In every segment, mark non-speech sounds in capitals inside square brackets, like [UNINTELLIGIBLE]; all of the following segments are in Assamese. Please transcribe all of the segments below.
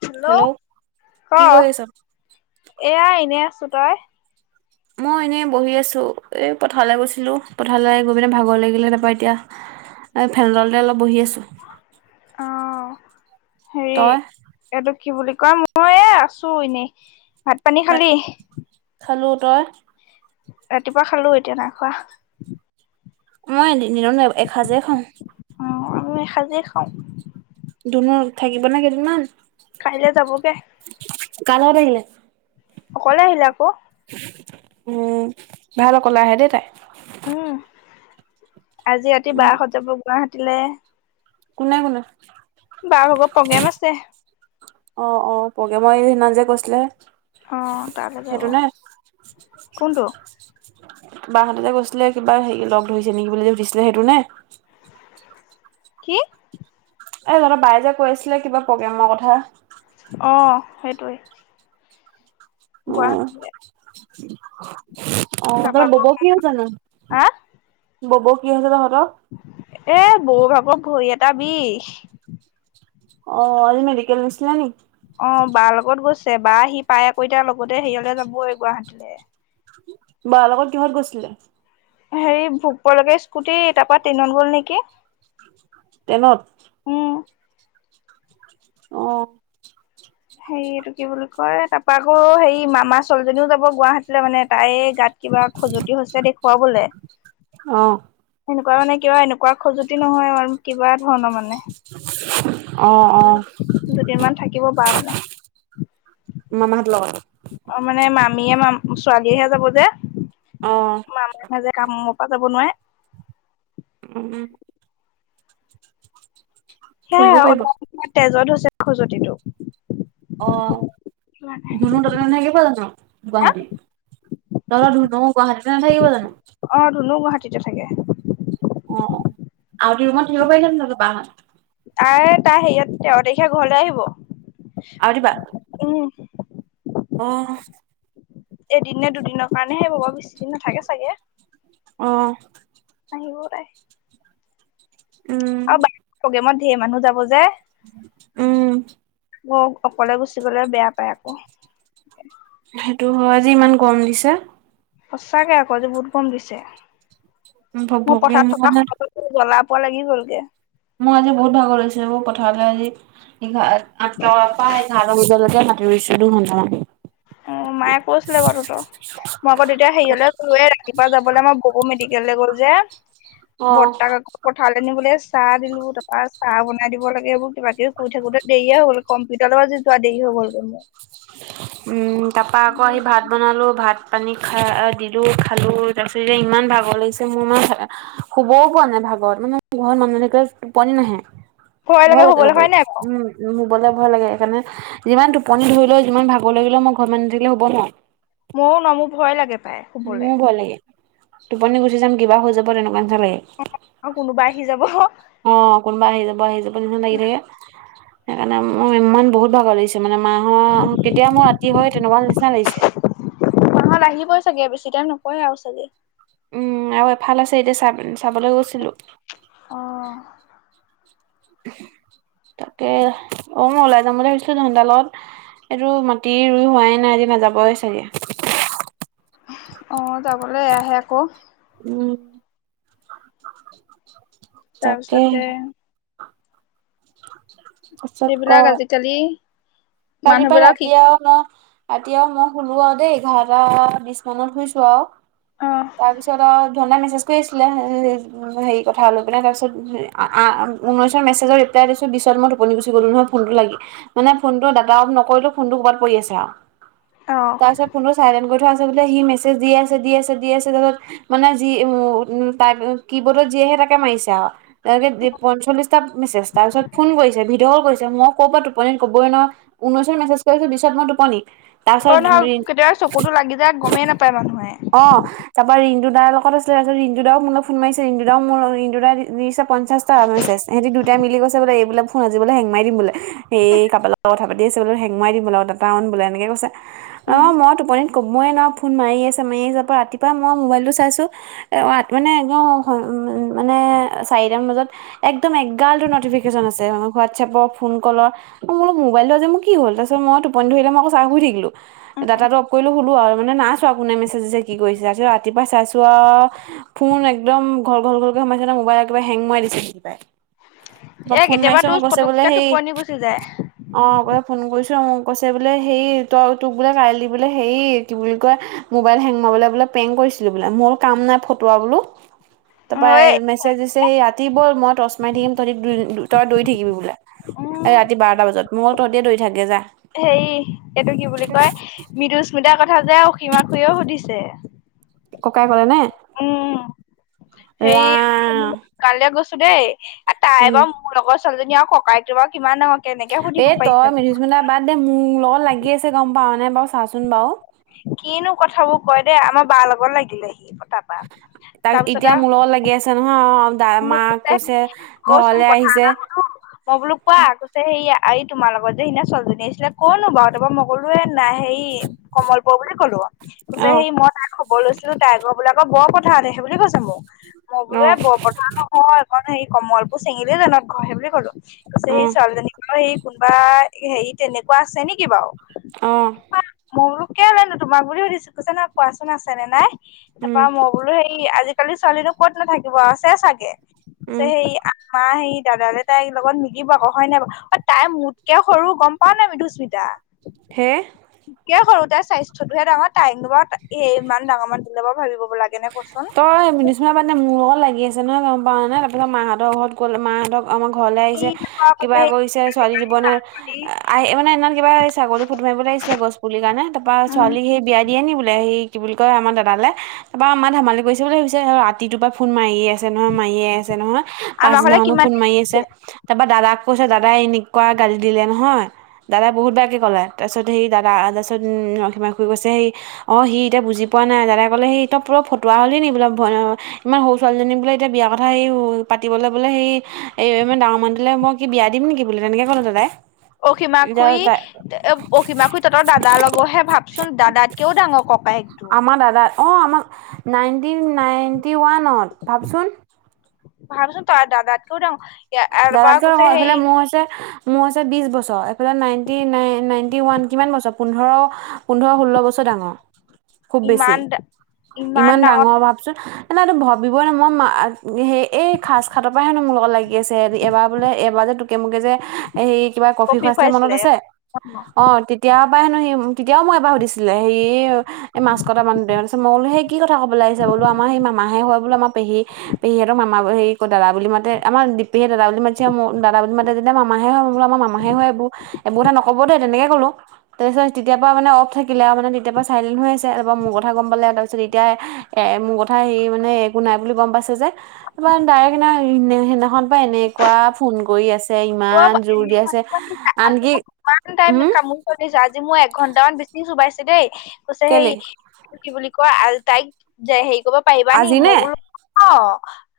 হেল্ল', কি ক' কৰি আছ? এয়া এনে আছো, তই? মই এনেই বহি আছো, এই পথাৰলৈ গৈছিলো। পথাৰলে গৈ পিনে ভাগৰ লাগিলে, তাৰাপা এতিয়া এই [UNINTELLIGIBLE] অলপ বহি আছোঁ। অ হেৰি তই? এইটো কি বুলি কয়, মই এ আছো এনেই। ভাত পানী খালি? খালো, তই? ৰাতিপুৱা খালো, এতিয়া নাই খোৱা। মই দিনত নহ এসাজেই খাওঁ। অ', আমি এসাজে খাওঁ। দুন থাকিব নে কেইদিনমান? কাইলৈ যাবগে। কাৰ লগত আহিলে? অকলে আহিলে আকৌ। উম, ভাল অকলে আহে দেই তাই। উম, আজি ৰাতি উম বাৰ সত যাব গুৱাহাটীলে। কোনে কোনে? বাৰ [UNINTELLIGIBLE] প্ৰগ্ৰেম আছে। অ', অ', প্ৰগ্ৰেম [UNINTELLIGIBLE] যে কৈছিলে। অ', তালে যাব। কোনটো? বাহ হতে গৈছিলে কিবা হেৰি লগ ধৰিছে নেকি বুলি সুঠিছিলে সেইটো নে? কি? এই [UNINTELLIGIBLE] বাইয়ে যে কৈ আছিলে কিবা প্ৰগ্ৰেমৰ কথা। অ', সেইটোৱে। উম। অ', গুৱাহাটীলে [UNINTELLIGIBLE] কি হৈছে তাৰপা আকৌ হা [UNINTELLIGIBLE] ববৌ কি হৈছে তহঁতৰ? এ বৌ [UNINTELLIGIBLE] ভৰি এটা বিষ। অ', আজি মেডিকেল নিচিলে নি? অ', বা লগত গৈছে, বা আহি পাই আকৌ এতিয়া লগতে হেৰিয়লে যাবই গুৱাহাটীলে। বাৰ লগত কিহত গৈছিলে? হেৰি ভোকপুৰলৈকে স্কুটি, তাৰপা ট্ৰেনত গ'ল নেকি? ট্ৰনত? উম। অ'। হেৰি এইটো কি বুলি কয়, তাৰাপা আকৌ হেৰি মামা ছোৱালীজনীও যাব গুৱাহাটীলে মানে তাই গাত কিবা খজুতি হৈছে, দেখুৱাবলে। অ'। সেনেকুৱা মানে কিবা, এনেকুৱা খজুতি নহয় কিবা ধৰণৰ মানে অ', অ'। দুদিন মান থাকিব বা মানে। মামা হতৰ লগত? অ', মানে মামীয়ে মা ছোৱালীহে যাব যে। অ মামাৰ মাজে কামৰ পৰা যাব নোৱাৰে। উম। ফুৰিব পাৰিব সেয়াই তেজত হৈছে খজুতিটো। অ', সেইটো কাৰণে ধোনু [UNINTELLIGIBLE] যানো হা গুৱাহাটীত? তহতঁৰ ধুনু গুৱাহাটিত এ নাথাকিব জানো? অ', ধুনু গুৱাহাটীত থাকে। অ', আৰুতি ৰুমত থাকিব পাৰিলে [UNINTELLIGIBLE] বাহত। তাই-তাই হেৰিয়াত, তেৰ তাৰিখে ঘৰলে আহিব। [UNINTELLIGIBLE] উম। অ'। এদিন নে দুদিনৰ কাৰণেহে ৰ'ব, বেছিদিন নাথাকে চাগে। অ'। আহিব পাই। উম। বাকী প্ৰগ্ৰেমত ঢেৰ মানুহ যাব যে। উম। অ', অকলে গুচি গলে বেয়া পায় আকৌ। সেইটো হয়, আজি ইমান গৰম দিছে। সঁচাকে আকৌ, আজি বহুত গৰম দিছে! ভক মোৰ ভকীয়া পথাৰত থকা মানে সময়তোত জ্বলা-পোৰা লাগি গ'ল গে। মোৰ আজি, বহুত ভাগৰ লাগিছে, অ'! পথাৰলে আজি, আ [UNINTELLIGIBLE] প্ৰায়, এঘাৰ বজালৈকে মাটি ৰোইছোঁ, দুঘণ্টামান। অ'! মায়ে কৈছিলে বাৰু তহঁত। মই আকৌ, তেতিয়া হেৰিয়লৈ গৈয়ে, ৰাতিপুৱা যাবলৈ, আমাৰ বৌৱে মেডিকেললৈ গ'ল যে। অ'। বৰ্তাক আকৌ, পথাৰলে নিবলে, চাহ দিলোঁ। তাৰপা, চাহ বনাই দিব লাগে, এইবোৰ কিবা-কিবি কৰি থাকোঁতে দেৰিয়ে হ'ল। কম্পিউটাৰলৈ, আজি যোৱা দেৰি হৈ গ'ল, গৈ মোৰ। উম! তাৰাপা আকৌ, আহি ভাত বনালোঁ, ভাত পানী খাই, দিলোঁ, খালোঁ। তাৰপিছত, এতিয়া ইমান ভাগৰ লাগিছে! মোৰ ইমান শুবও পোৱা নাই, ভাগৰত। মানে, ঘৰ মানুহজনে কয়, টোপনি নাহে। ভয় লাগে শুবলৈ হয় শুবলে। নাই বাৰু উম! শুবলৈ ভয় লাগে! সেইকাৰণে, যিমান টোপনি ধৰি লেও, যিমান ভাগৰ লাগিলেও, মই ঘৰত মানুহ নাথাকিলে, শুব নোৱাৰোঁ। মইয়ো নোৱাৰোঁ, মোৰ ভয় লাগে, পায়! মোৰো ভয় লাগে! টোপনি গুচি যাম, কিবা হৈ যাব, তেনেকুৱা নিচিনা লাগে। আৰু কোনোবা আহি যাব! অ'! কোনোবা আহি যাব, আহি যাব নিচিনা লাগি থাকে। সেইকাৰণে, মই ইমান, বহুত ভাগৰ লাগিছে! মানে, মাহঁত? কেতিয়া মোৰ ৰাতি হয়, তেনেকুৱা নিচিনা লাগিছে! মাহঁত আহিবই চাগে, বেছি টাইম নকৰে আৰু চাগে। উম! আৰু এফাল আছে, এতিয়া চাব, চাবলৈ গৈছিলোঁ। অ তাকে, অ'! মই ওলাই যাম বুলি ভাবিছিলোঁ, দেখোন তাৰ লগত। এইটো, মাটি ৰোই হোৱাই নাই, আজি নাযাবই চাগে। অ'! যাবলৈ আহে, আকৌ। উম! [UNINTELLIGIBLE] তাৰ পিছতে, পাছত এইবিলাক, আজিকালি কালি মানুহ পৰা বিলাক ৰাতি শিক আৰু ৰাতি আৰু মই শুলোঁ আৰু দেই। এঘাৰটা বিশ মানত শুনিছোঁ আৰু। অ তাৰ পিছত আৰু ঝৰ্ণাই মেছেজ কৰি আছিলে, [UNINTELLIGIBLE] হেৰি কথা লৈ পিলে। তাৰপিছত, আঁ ঊনৈছত মেছেজৰ ৰিপ্লাই দিছোঁ, বিশত মই টোপনিত গুচি গলোঁ, নহয়। ফোনটো লাগি, মানে, ফোনটো ডাটা অফ নকৰিলোঁ, ফোনটো ক'ৰবাত পৰি আছে আও। অ তাৰপাছত, ফোনটো চাইলেণ্ট কৰি থোৱা আছে, বোলে। সি মেছেজ দি আছে, দি আছে, দি আছে। তাৰপিছত, মানে, যি [UNINTELLIGIBLE] টাই, কি বোৰ্ডত যি আহে, তাকে মাৰিছে আৰু। তেঁওলোকে পঞ্চল্লিশটা মেছেজ। তাৰপিছত, ফোন কৰিছে, ভিডিঅ ক'ল কৰিছে। মই ক'ৰ পৰা, টোপনিত ক'বই নোৱাৰোঁ। ঊনৈছত মেছেজ কৰিছোঁ, বিশত মই টোপনি। অ তাৰপিছত, নহয় কেতিয়াবা চকুতো লাগি যায় গমেই [UNINTELLIGIBLE] নাপায় মানুহে অ'! তাৰপৰা, ৰিণ্টু দাৰ লগত আছিল, তাৰপিছত, ৰিণ্টু দাও মোক ফোন মাৰিছে, ৰিণ্টু দায়ো দিছে, পঞ্চাশটা পঞ্চাছটা মেছেজ। এহঁতি দুটাই মিলি কৈছে বোলে, এইবোলে ফোন আজিবোলে, হেং মাৰি দিম, বোলে, সেই কাৰবা লগত কথা পাতি আছে বোলে। হেং মৰাই দিম বোলে, ডাটা অন বোলে, এনেকে কৈছে। উম অ'! মই টোপনিত ক'বই নোৱাৰোঁ। ফোন মাৰি আছে, মাৰি আছে, পৰা ৰাতিপুৱা মই, মোবাইলটো চাইছোঁ। [UNINTELLIGIBLE] মানে, [UNINTELLIGIBLE] মানে, চাৰিটামান বজাত একদম, এগাল নটিফিকেশ্চন আছে, হোৱাটছএপৰ, ফোন ক'লৰ। [UNINTELLIGIBLE] মোবাইলটো আজি মোৰ কি হ'ল? তাৰপিছত, মই টোপনি ধৰিলে, মই কৈছোঁ থাকিলোঁ। উম ডাটাটো অফ কৰিলোঁ আৰু শুলোঁ আৰু। মানে, [UNINTELLIGIBLE] চোৱা কোনে মেছেজ দিছে, কি কৰিছে! আজি ৰাতিপুৱা চাইছোঁ আও। ফোন একদম, ঘল-ঘল ঘলকে, সোমাইছে নহয়, মোবাইল একেবাৰে হেং মৰাই দিছে, একেবাৰে। এ মই ফোন কেতিয়াবা মাৰিছোঁ। তোৰ অ'! কৈছে পটককে বোলে, সেই [UNINTELLIGIBLE] যায়। অ'! ক'লে, ফোন কৰিছোঁ। মোক কৈছে বোলে, সেই তই, তোক বোলে কাইলৈ, বোলে সেই, কি বুলি কয়! মোবাইল হেং মৰাবলৈ বোলে, প্ৰেংক কৰিছিলোঁ, বোলে। মই বোলোঁ, কাম নাই, ফটোৱা বোলোঁ! অ তাৰপৰা, এ, এই মেছেজ দিছে, সেই ৰাতি ব'ল, মই টৰ্চ মাৰি থাকিম। তহঁতি [UNINTELLIGIBLE] দৌৰি থাকিবি বোলে। এ ৰাতি বাৰটা বজাত। মই বোলো তহঁতিয়ে দৌৰি থাকগে যা হেই এটো কি বুলি কয়? মৃদুস্মিতাৰ কথা যে অসীমা খুইও সুধিছে। ককাই ক'লেনে? উম, হেই ৰাম কাইলে গৈছো দেই এ তাই উম বাৰু মোৰ লগৰ ছোৱালীজনী আৰু ককায়েকটো বাৰু কিমান ডাঙৰ কেনেকে এ সুধিব তই পাৰিছে মৃদুস্মতা বাদ দে মোৰ লগত লাগি আছে গম পাৱ নাই বাউ চাচোন বাউ। কিনো কথাবোৰ কয় দে আমাৰ বাৰ লগত লাগিলে সি কতা তাৰ এতিয়া মু লগত লাগি আছে নহ দা আৰু মোক মাক কৈছে ৰচোন ঘৰলে কথা এটা আহিছে। সুধো মই বোলো কোৱা কৈছে সৈয়া আই তোমাৰ লগত যে সিদিনা ছোৱালীজনী আছিলে ক'নো বাৰু তাপা মই কলো এ নাই হেই ই কমলপুও বুলি কলো যে অ সেই মই তাৰ খব বৰ লৈছিলো তাই গৰ বুলে আকৌ বৰপথা তেহে বুলি কৈছে মোক মই বুলু অ এ বৰপ হোৱা আক হয় ঘৰটো সেই কমলপুউ চিঙেলিজানত ঘৰ সে বুলি কলো পিছে অ সেই ছোৱালীজনীক সেই কোনোবা এ হেৰি তেনেকুৱা আছে নেকি বাউ? অ উআ মই বুলু কেলে নো তোমাক বুলি সুধিছো, কৈছে, নাই কোৱাচোন আছে নে নাই? তাপা উম মই বোলো হেৰি আজিকালি ছোৱালী ক'ত নাথাকিব আছে চাগে। কৈছে উম সেই আমা সেই দাদালে তাই লগত মিলিব আক হয় নে বাউ অ তাই মুতকে সৰু গম পাওঁ নাই মিধুস্মিতা। হে কে সৰু তাই স্বাস্থ্যতটোহে ডাঙৰ তাইকনো বা এ ইমান ডাঙৰ মানুহটোৰ লগত ভাবিব গে লা তই মিনুস্মিনা মানে মোৰ লগত লাগি আছে ন গম পাও নে তাৰপিছত মা হঁতৰ ঘৰত কল মা হঁতৰ আমাৰ ঘৰলে কি আহিছে কিবা কৰিছে ছোৱালী দিব নাই। আই এ মানে সেইদনাখন কিবা ছাগলী ফটু মাৰিবলে আইছিলে গছ পুলিৰ কাৰণে তাপা উম ছোৱালী সেই বিয়া দিয়ে নি বুলে সেই কি বুলি কয় আমাৰ দাদা লে। তাপা আমা ধেমালি কৰিছে বুলি ভাবিছে আতিটোৰ পৰা ফোন মাৰিয়ে আছে নহয় মাৰিয়ে আছে নহয়। আমাৰ ঘৰলে পাছদিনাখনো কিমান ফোন মাৰি আছে তাপা দাদাক কৈছে দাদাই এনেকুৱা গালি দিলে নহয়। দাদাই বহুত বেয়াকে ক'লে তাছত সেই দাদা আ তাছত উম অসীমা খুই কৈছে সেই অ সি ইতিয়া বুজি পোৱা নাই দাদা কলে সি ত প্ৰ ফটুৱা হলি নি বোলে ভৈনেও ইমান সউ ছোৱালীজনী বোলে এতিয়া বিয়া কথা সেই উ পাতিবলে বুলে সেই এই ইমান ডাঙৰ মানুটোলে মই কি বিয়া দিম নেকি বুলে তেনেকে ক'লে দাদায়। অসীমা খুই এব অসীমা খুই তাতৰ দাদাৰ লগৰহে ভাবচোন দাদাতকেও ডাঙৰ ক আমা দাদাৰ অ আমা নাইনটিন নাইনটি ওৱানত ভাবচোন। ভাবচোন তই দাদাতকেও ডাঙ দাদাতকেও ডাঙ এইফালে মোৰ হৈছে মোৰ হৈছে বিছ বছৰ এইফালে নাইণ্টি নাইন নাইণ্টি ওৱান কিমান বছৰ পোন্ধৰ পোন্ধৰ ষোল্ল বছৰ ডাঙ। খুব বেছি ইমান ইমান ডাঙৰ ভাবচোন। নাই এইটো ভাবিবই ন মই মা সে এই খাচখাতৰ পৰাই হেনো মোৰ লগত লাগি ই আছে এবাৰ বোলে এবাৰ যে তোকে মোকে যে হেই কিবা কফি খুৱাইছিলে মনত আছে, অ তি তিয়াৰ পা হেনো সি তেতিয়াও মু এবা সুধিছিলে হেই এই মাছ কটা মানু দে তাছত ম কলো হেই কি কথা কবলে আহিছা বুলু আমা সেই মামাহে হয় বুলু আমা পেহী পেহী হেতৰ মামা হেৰি ক দাদা বুলি মাতে আমাৰ দিপ পেহীয়ে দাদা বুলি মাইতছে আও ম দাদা বুলি মাতে যে মামাহে হব আমা মামাহে হ'য় এইবোৰ, এইবোৰ এথা নকব দেই তেনেকে ক'লো। তাৰছ তেতিয়া পআ মানে অফ থাকিলে আউ মানে তেতিয়া পআ চাইলেণ্ট হৈ আছে এপআ মোৰ কথা গম পালে তাৰপিছত এতিয়া এ মোৰ কথা হে মানে একো নাই বুলি গম পাইছে যে। ডাইৰেক্ট সিদিনা সেইদিনাখন পা এনেকুৱা ফোন কৰি আছ। অ ইমান জোৰ দিয়া আছে আনকি উম। সিহঁতি যে আজি মোক এঘন্টামান বেছি চোবাইছে দেই পিছে সেই কেলে কি বুলি কয়, তাইক হেৰি কৰিব পাৰিবা নি আজি নে মই বোলো অ',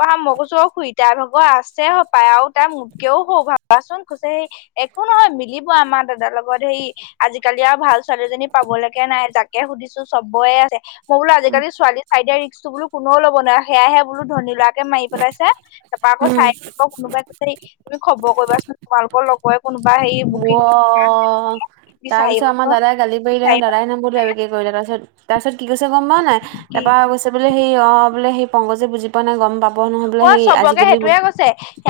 [UNINTELLIGIBLE] মোতকেও ভাবাচোন কুছে হেই, একো নহয় মিলিব আমাৰ দাদাৰ লগত হেই আজিকালি আৰু ভাল ছোৱালীজনী পাবলৈকে নাই, যাকে সুধিছো চবৰে আছে। মই বোলো উম আজিকালি ছোৱালী চাই দিয়া ৰিক্সটো কোনেও ল'ব নোৱাৰে, সেয়াইহে বোলো ধনী লৰাকে মাৰি পেলাইছে। তাৰপা আকৌ উম চাই থাকিবা, কোনোবাই তুমি খবৰ কৰিবাচোন তোমালোকৰ লগৰে কোনোবাই [UNINTELLIGIBLE] তাৰপিছত আমাৰ বিচাৰিবাচোন দাদাই গালি [UNINTELLIGIBLE] বিচাৰিবা দাদাই নাম্বৰটো [UNINTELLIGIBLE] কৰিলে তাৰ পিছত তাৰ পিছত কি কৈ গম পা নাই কি তাৰপা বোলে সেই অ', বোলে সেই পংগজে বুজি পোৱা নাই গম পা অ', চবকে সেইটোৱে কৈছে,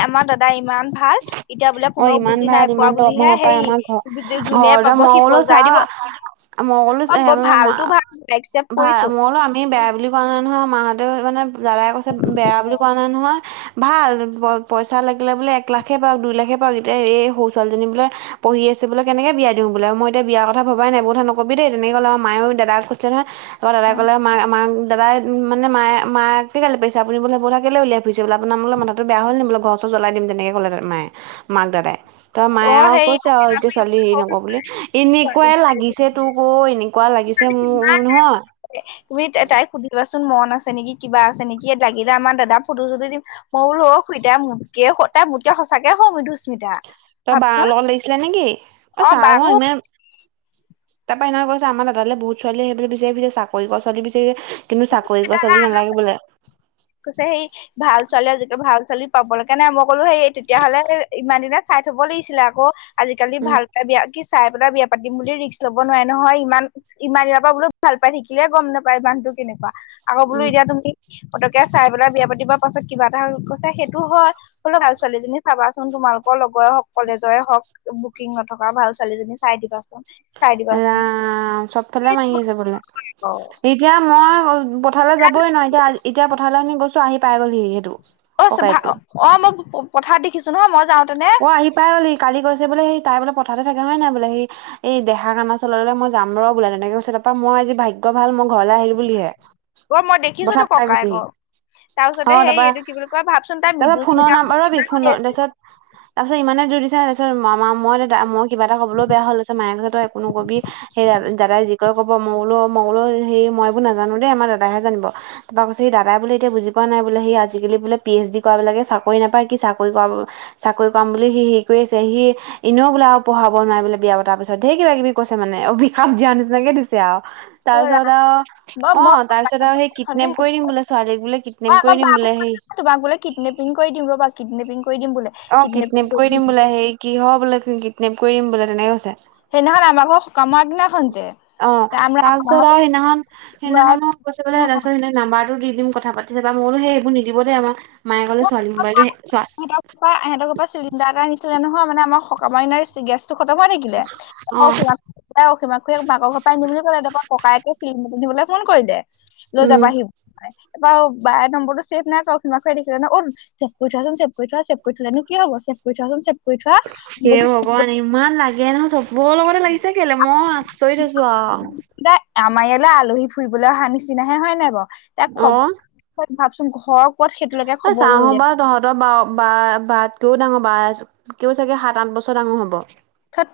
আমাৰ দাদ দাই ইমান ভাল, এতিয়া বোলে অ কোনেও ইমান বুজি ভাল নাই ইমান পোৱা বুলিহে দৰমহা পাই হেৰি আমাৰ ঘৰ ঘৰতে মই বালো চাহ মই ক'লো, অ বৰ মা ভালতো ভাল একচেপ্ট ভা কৰিছো মই বোলো আমি বেয়া বুলি কোৱা নাই নহয় মাহঁতেও, মানে দাদাই কৈছে বেয়া বুলি কোৱা নাই নহয়। ভাল, প-পইচা লাগিলে বোলে এক লাখে পাওক, দুই লাখে পাওক, এতিয়া এই সৰু ছোৱালী বোলে পঢ়ি আছে বোলে কেনেকে বিয়া দিওঁ বোলে। মই এতিয়া বিয়াৰ কথা ভবাই নাই, এইবোৰ কথা নকবি তেনেকে ক'লে আৰু মায়ে দাদাক কৈছিলে নহয় তাৰপৰা দাদাই ক'লে মাক-মাক দাদাই মানে মা-মাকে গে পাইছে [UNINTELLIGIBLE] বোলে বোহ কেলৈ উলাইৰিছেলে আোনাৰো মথাটো বয়া হ'লে বোলে ঘৰ জ্বাই দি তেনেকে ক'লে মায়ে, মাক দাদাই ত' অ মায়ে আৰু সেই কৈছে আৰু এতিয়া ছোৱালী হেৰি নকৰো বুলি এনেকুৱাই লাগিছে তোক, এনে কোৱা লাগিছে, মোৰ নহয়। তুমি তাইক সুধিবাচোন মন আছে নেকি, কিবা আছে নেকি। ইয়াত লাগিলে, আমাৰ দাদা ফটো চটো দিম। মই বোলো [UNINTELLIGIBLE] মোতকে তাই মোতকে সঁচাকে সৰু মিধুস্মিতা। তই বা লগত লাগিছিলে নেকি, অ' চাহ ম ইমান তাৰপা এনেকে কৈছে আমাৰ দাদালে বহুত ছোৱালী আহিবলৈ বিচাৰি ফুৰিছে, চাকৰি কৰা ছোৱালী বিচাৰিছে কিন্তু, চাকৰি কৰা ছোৱালী নালাগে বোলে। কৈছে সেই ভাল ছোৱালী আজিকে ভাল ছোৱালী পাবলৈকে নাই, মই ক'লো সেই তেতিয়াহ'লে ইমান দিনে চাই থব লাগিছিলে আকৌ। আজিকালি উম ভালকে বিয়া, কি চাই পেলাই বিয়া পাতিম বুলি ৰিক্স ল'ব নোৱাৰি নহয় ইমান ইমান দিনৰ পৰা বোলো ভাল পাই থাকিলে গম নাপায় মানহতো কেনেকুৱা, আকৌ বোলো উম, এতিয়া তুমি পতকে চাই পেলাই বিয়া পাতিব পাছত কিবা এটা গৈছে, সেইটোও হয়। হলেও ভাল ছোৱালী জনী চাবাচোন তোমালোকৰ লগৰে হওক, কলেজৰে হওক। বুকিং নথকা, ভাল ছোৱালীজনী চাই দিবাচোন। চাই দিবাচোন ৰাম, চবফালে [UNINTELLIGIBLE] অ আছে এতিয়া মই অল পথাৰলৈ যাবই নোৱাৰি, এতিয়া আজ, এতিয়া পথাৰলৈ আমি গৈছোঁ, আহি পাইগ'লোহি সি সেইটো। অ', চ' ভা, ককায়েকটো অ', অ', মই প-পথাৰত দেখিছোঁ নহ, মই যাওঁতে নে? পাইগ'লহি কালি কৈছে বোলে, সি তাই বোলে পথাৰতে থাকে হয় নাই বোলে সি, এই- 'দেহা আনাৰ চলেৰে মই যাম ৰহ' বোলে, তেনেকে কৈছিলে। তাৰপা মই আজি ভাগ্য ভাল, মই ঘৰলৈ আহিলোঁ বুলিহে। অ', মই দেখিছোঁতো পথাৰ পাই গৈছেহি ককায়েকক। অ তাৰপিছতে সেই তাৰপা এইটো কি বুলি কয়, ভাবচোন তাই তাৰপা ফোনৰ মৃদুস্মিতাহ নাম্বাৰ ৰবি ফোনৰ [UNINTELLIGIBLE] তাৰপিছত [UNINTELLIGIBLE] তাৰপিছত ইমানে যোৰ দিছে তাৰপিছত মামা, মই, দেউতা, মই কিবা এটা কিবা ক'বলৈ বেয়া হ'ল তাৰপিছত মায়ে কৈছে তই একো নকবি সেই‌ আৰ দাদাই যি কয় ক'ব মই বোলোঁ, মই বোলোঁ, সৈ মই একো নাজানোঁ দেই, আমাৰ দাদাহে জানিব। তাৰপিছে দাদাই বোলে এতিয়া বুজি পোৱা নাই বোলে, সি আজিকালি বোলে পি এইচ ডি কৰা বিলাকে চাকৰি নাপায়, কি চাকৰি কৰাব চাকৰি কৰাম বুলি সি হেৰি কৰি আছে, সি এনেও বোলে আৰু পঢ়াব নাই বোলে বিয়া পতা পিছ ছ' ধেৰ কিবা-কিবি কৈছে মানে, অভিষাপ দিয়া নিচিনাকে দিছে আৰু। তাৰপিছত আৰু- অ', তাৰ পিছত আৰু সেই, 'কিডনেপ কৰি নিম', বোলে ছোৱালীক, বোলে 'কিডনেপ কৰি দিম', বোলে সেই তোমাক বোলে কিডনেপিং কৰি দিম, ৰবা কিডনেপিং কৰি দিম বোলে। অ', কিডনেপ কৰি দিম বোলে, হেই কি হ বোলে 'কিডনেপ কৰি দিম' বোলে, তেনেকে কৈছে। সেইদিনাখন আমাকো অ', আমাৰ তাৰপিছত আৰু সেইদিনাখন, সেইদিনাখনো কৈছে বোলে, তাৰপিছত সেইদিনা নাম্বাৰতটো দি দিম, কথা পাতি চাবা। মই বোলোঁ, সেই এইবোৰ নিদিব দেই আমাৰ, মায়ে কল ছোৱালী ম'বাইলটো, চোৱা কয়, সিহঁতৰ ঘৰ পৰা চিলিণ্ডাৰ এটা নিছিলে নহয়, মানে আমাৰ সকামৰ দিনাই চি গেছ চ, খতম হৈ থাকিলে। [UNINTELLIGIBLE] অ তাৰ‌পা অসীমাখ মাকৰ ঘৰ পৰা আনিম বুলি ক'লে, তাৰ পৰা ককায়ে ফিল্ম [UNINTELLIGIBLE] পিন্ধিবলৈ ফোন কৰিলে। লৈ উম যাব আহি- এইবাৰ আৰু বা নম্বৰটো ছেভ নাই কৰা [UNINTELLIGIBLE] কৰি না‌ 'উম'। ছেভ কৰি থোৱা ছোন, ছেভ কৰি থোৱা। ছেভ কৰি থোলেনো কি হ'ব, ছেভ কৰি থোৱা ছোন, ছেভ কৰি সেই থোৱা। ভগৱান ইমান লাগে নহয়, চবৰেই লগতে লাগিছে কেলেই? মই আচৰিত হৈছোঁ আৰু। থ'লে, আমাৰ ইয়ালৈ আলহী ফুৰিবলৈ অহা নিচিনাহে, হয় নে‌ নাই বাৰু? তাক অ খবৰ, ভাবচোন ঘৰ ক'ত সেইটো লৈকে খবৰ লৈ দিয়ে। দ, বা বা, বাতকেও ডাঙৰ। বা, ছ, কেও চাগে সাত আঠ বছৰ ডাঙৰ হ'ব। ঠোট।